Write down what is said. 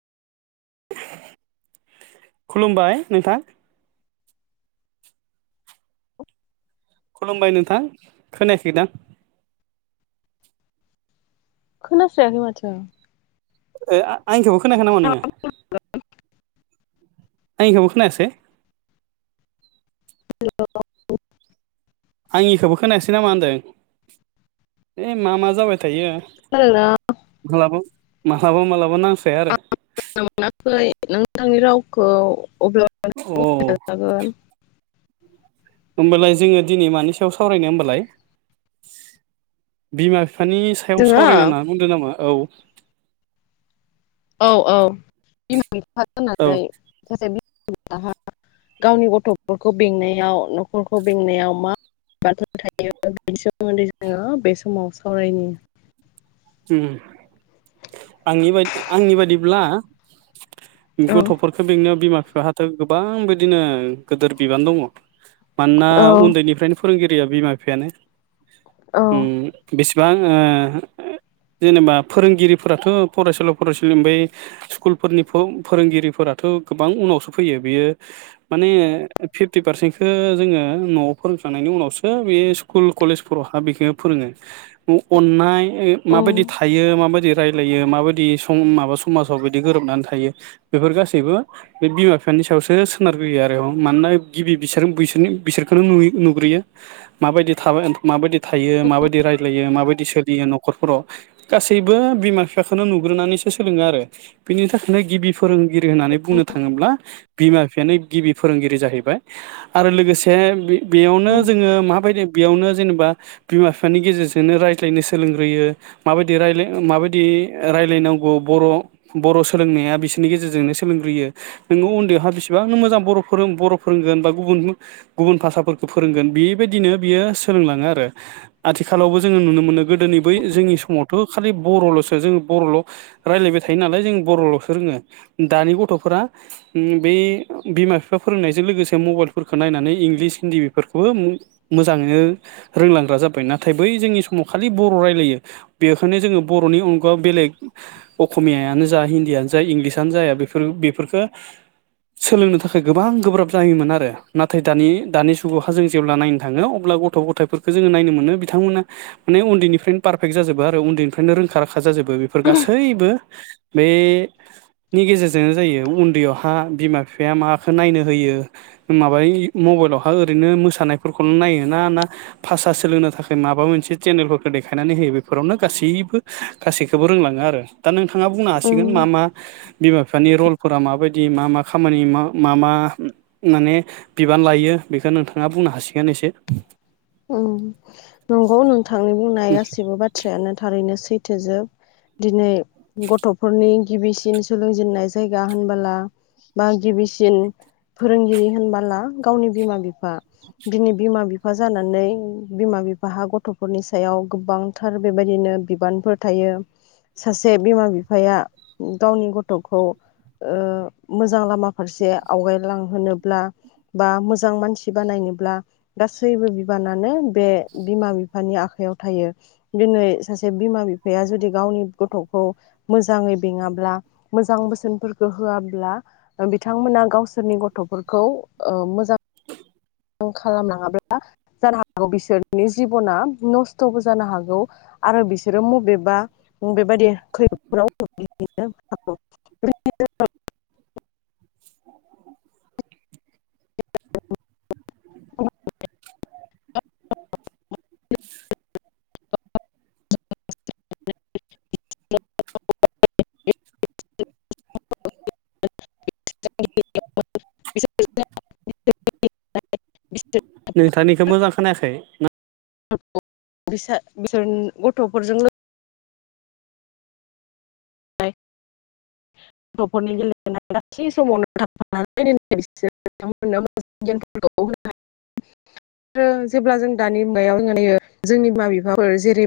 खुलुमबाय नोंथां। खुलुमबाय नोंथां खोनायाखैदां। खोनास्रायाखै माथो। ओ आंनिखोबो खोनाखै नामा नोङो? आंंनिखोबो खोनायासै? [unintelligible] आंनिखौबो खोनायासै नामा होनदों? ओ मा मा जाबाय थायो खोनादोंना मालाबो माहाबा मालाबा नां [unintelligible] नोंथांनि रावखौ अ अब्लाबो [unintelligible] होमबालाय जोङो दिनै मानि सायाव सावरायनो होमबालाय बिमा फि फानि सायाव जोङो सावरायनो होन्ना बुंदों नामा औ। औ औ बिमा। बिफा औ होननानै [unintelligible] लाहा गावनि गथ'फोरखौ बेंनायाव न'खरखौ बेंनायाव मा बाथ्रा थायो बेनि सोमोन्दै जोङो बे समाव सावरायनि। उम आंनि बादि आंनि बादिब्ला औ गथ'फोरखौ बेंनायाव बिमा फि जाहाथ' गोबां बिदिनो गोदोर बिबान दङ। मानोना औ उन्दैनिफ्रायनो फोरोंगिरिया बिमा बिफायानो। उम बिस गोबां ओ ओ जेनेबा फोरोंगिरिफोराथ' फरायसुला फरायसुलि ओमफाय स्कुलफोरनिखौ फोरोंगिरिफोराथ' गोबां उनावसो फैयो बियो माने फिफ्टि पारसेन्टखो जोङो न'आव फोरोंखांनायनि उनावसो बे स्कुल कलेजफोरावहा बेखौ फोरोङो अननाय औ माबायदि थायो माबायदि रायलायो माबायदि सम माबा समाजाव बिदि गोरोबनानै थायो बेफोर गासैबो बे बिमा बिफानि सायावसो सोनारग्रोयो आरो मानोना गिबि बिसोर बिसोरनि बिसोरखोनो नुयो नुग्रोयो माबायदि थाबाय माबायदि थायो माबायदि रायलायो माबायदि सोलियो नखर न'खरफोराव गासैबो बिमा बिफाखोनो नुग्रोनानैसो सोलोङो आरो बिनि थाखायनो गिबि फोरों गिरि होननानै बुंनो थाङोब्ला बिमा बिफानि गिबि फोरोंगिरि जाहैबाय आरो लोगोसे बे बेयावनो उम जोङो माबाय बेयावनो जेनेबा बिमा बिफानि गेजेरजोंनो रायज्लायनो सोलों होयो माबायदि राइलाय माबायदि ओ राइलायनांगौ बर' बर' सोलोंनाया बिसोरनि गेजेरजोंनो सोलोंग्रोयो नोङो उन्दैयावहा बिसिबांनो मोजां बर'फोरों बर' फोरोंगोन बा गुबुन गुबुन भाषा फोरखौ फोरोंगोन बेबायदिनो बियो सोलोंलाङो आरो आथिखालावबो जोङो नुनो मोनो गोदोनि बै जोंनि समावथ' खालि बर'लसो जों बर'ल' रायलायबाय थायो नालाय जों बर'लसो रोङो दानि गथ'फोरा उम बै बिमा बिफा फोरोंनायजों लोगोसे मबाइलफोरखो नायनानै इंलिस हिन्दी बेफोरखौबो मो मोजाङैनो रोंलांग्रा जाबाय नाथाय बै जोंनि समाव खालि बर' राइ लायो बेखायनो जोङो बर'नि अनगा बेलेग अख'मियानो जा हिन्दीयानो जा इंलिसयानो जाया बेफोर बेफोरखो सोलोंनो थाखाय गोबां गोब्राब जायोमोन आरो नाथाय दानि दानि जुगावहा जों जेब्ला नायनो थाङो अब्ला गथ' गथायफोरखो जोङो नायनो मोनो बिथांमोना माने उन्दैनिफ्राय पारफेक्ट जाजोबो आरो उन्दैनिफ्रायनो रोंखा राखा जाजोबो बेफोर गासैबो बे नि गेजेरजोंनो जायो उन्दैयावहा बिमा बिफाया माखो नायनो होयो माबा मबाइलावहा ओरैनो मोसानायफोरखौल' नायो ना ना भाषा सोलोंनो थाखाय माबा मोनसे चेनेलफोरखौ दे देखायनानै होयो बेफोरावनो गासैबो गासैखोबो रोंलाङो आरो दा नोंथां थाङा बुंनो हासिगोन उम मा मा बिमा बिफानि रलफोरा माबाय बिदि मा मा खामानि मा मा मा माने बिबान लायो बेखो नोंथाङा बुंनो हासिगोन एसे। गासिबो बाथ्रायानो थारैनो सैथोजोब दिनै गथ'फोरनि गिबिसिन सोलोंजेननाय जायगा होनबाला बा गिबिसिन फोरोंगिरि होनबाला गावनि बिमा बिफा। दिनै बिमा बिफा जानानै बिमा बिफाहा गथ'फोरनि सायाव गोबांथार बेबायदिनो बिबानफोर थायो सासे बिमा बिफाया गावनि गथ'खौ ओ मोजां लामा फारसे आवगायलांहोनोब्ला बा मोजां मानसि बानायनोब्ला गा गासैबो बिबानानो बे बिमा बिफानि आखाइयाव थायो दिनै सासे बिमा बिफाया जुदि गावनि गथ'खौ मोजाङै बेङाब्ला मोजां बोसोनफोरखो होआब्ला बिथांमोना गावसोरनि गथ'फोरखौ ओ मोजां खालामलाङाब्ला जानो हागौ बिसोरनि जिब'ना नस्थ'बो जानो हागौ आरो बिसोरो मबेबा बेबादि खैफोदाव गोग्लैनो हागौ [inaudible] [inaudible] [inaudible] [inaudible] [inaudible] नोंथांनिखो मोजां खोनायाखै ना [inaudible] गथ'फोरजों [inaudible] आरो जेब्ला जों दानि मुगायाव नुयो जोंनि बिमा बिफाफोर जेरै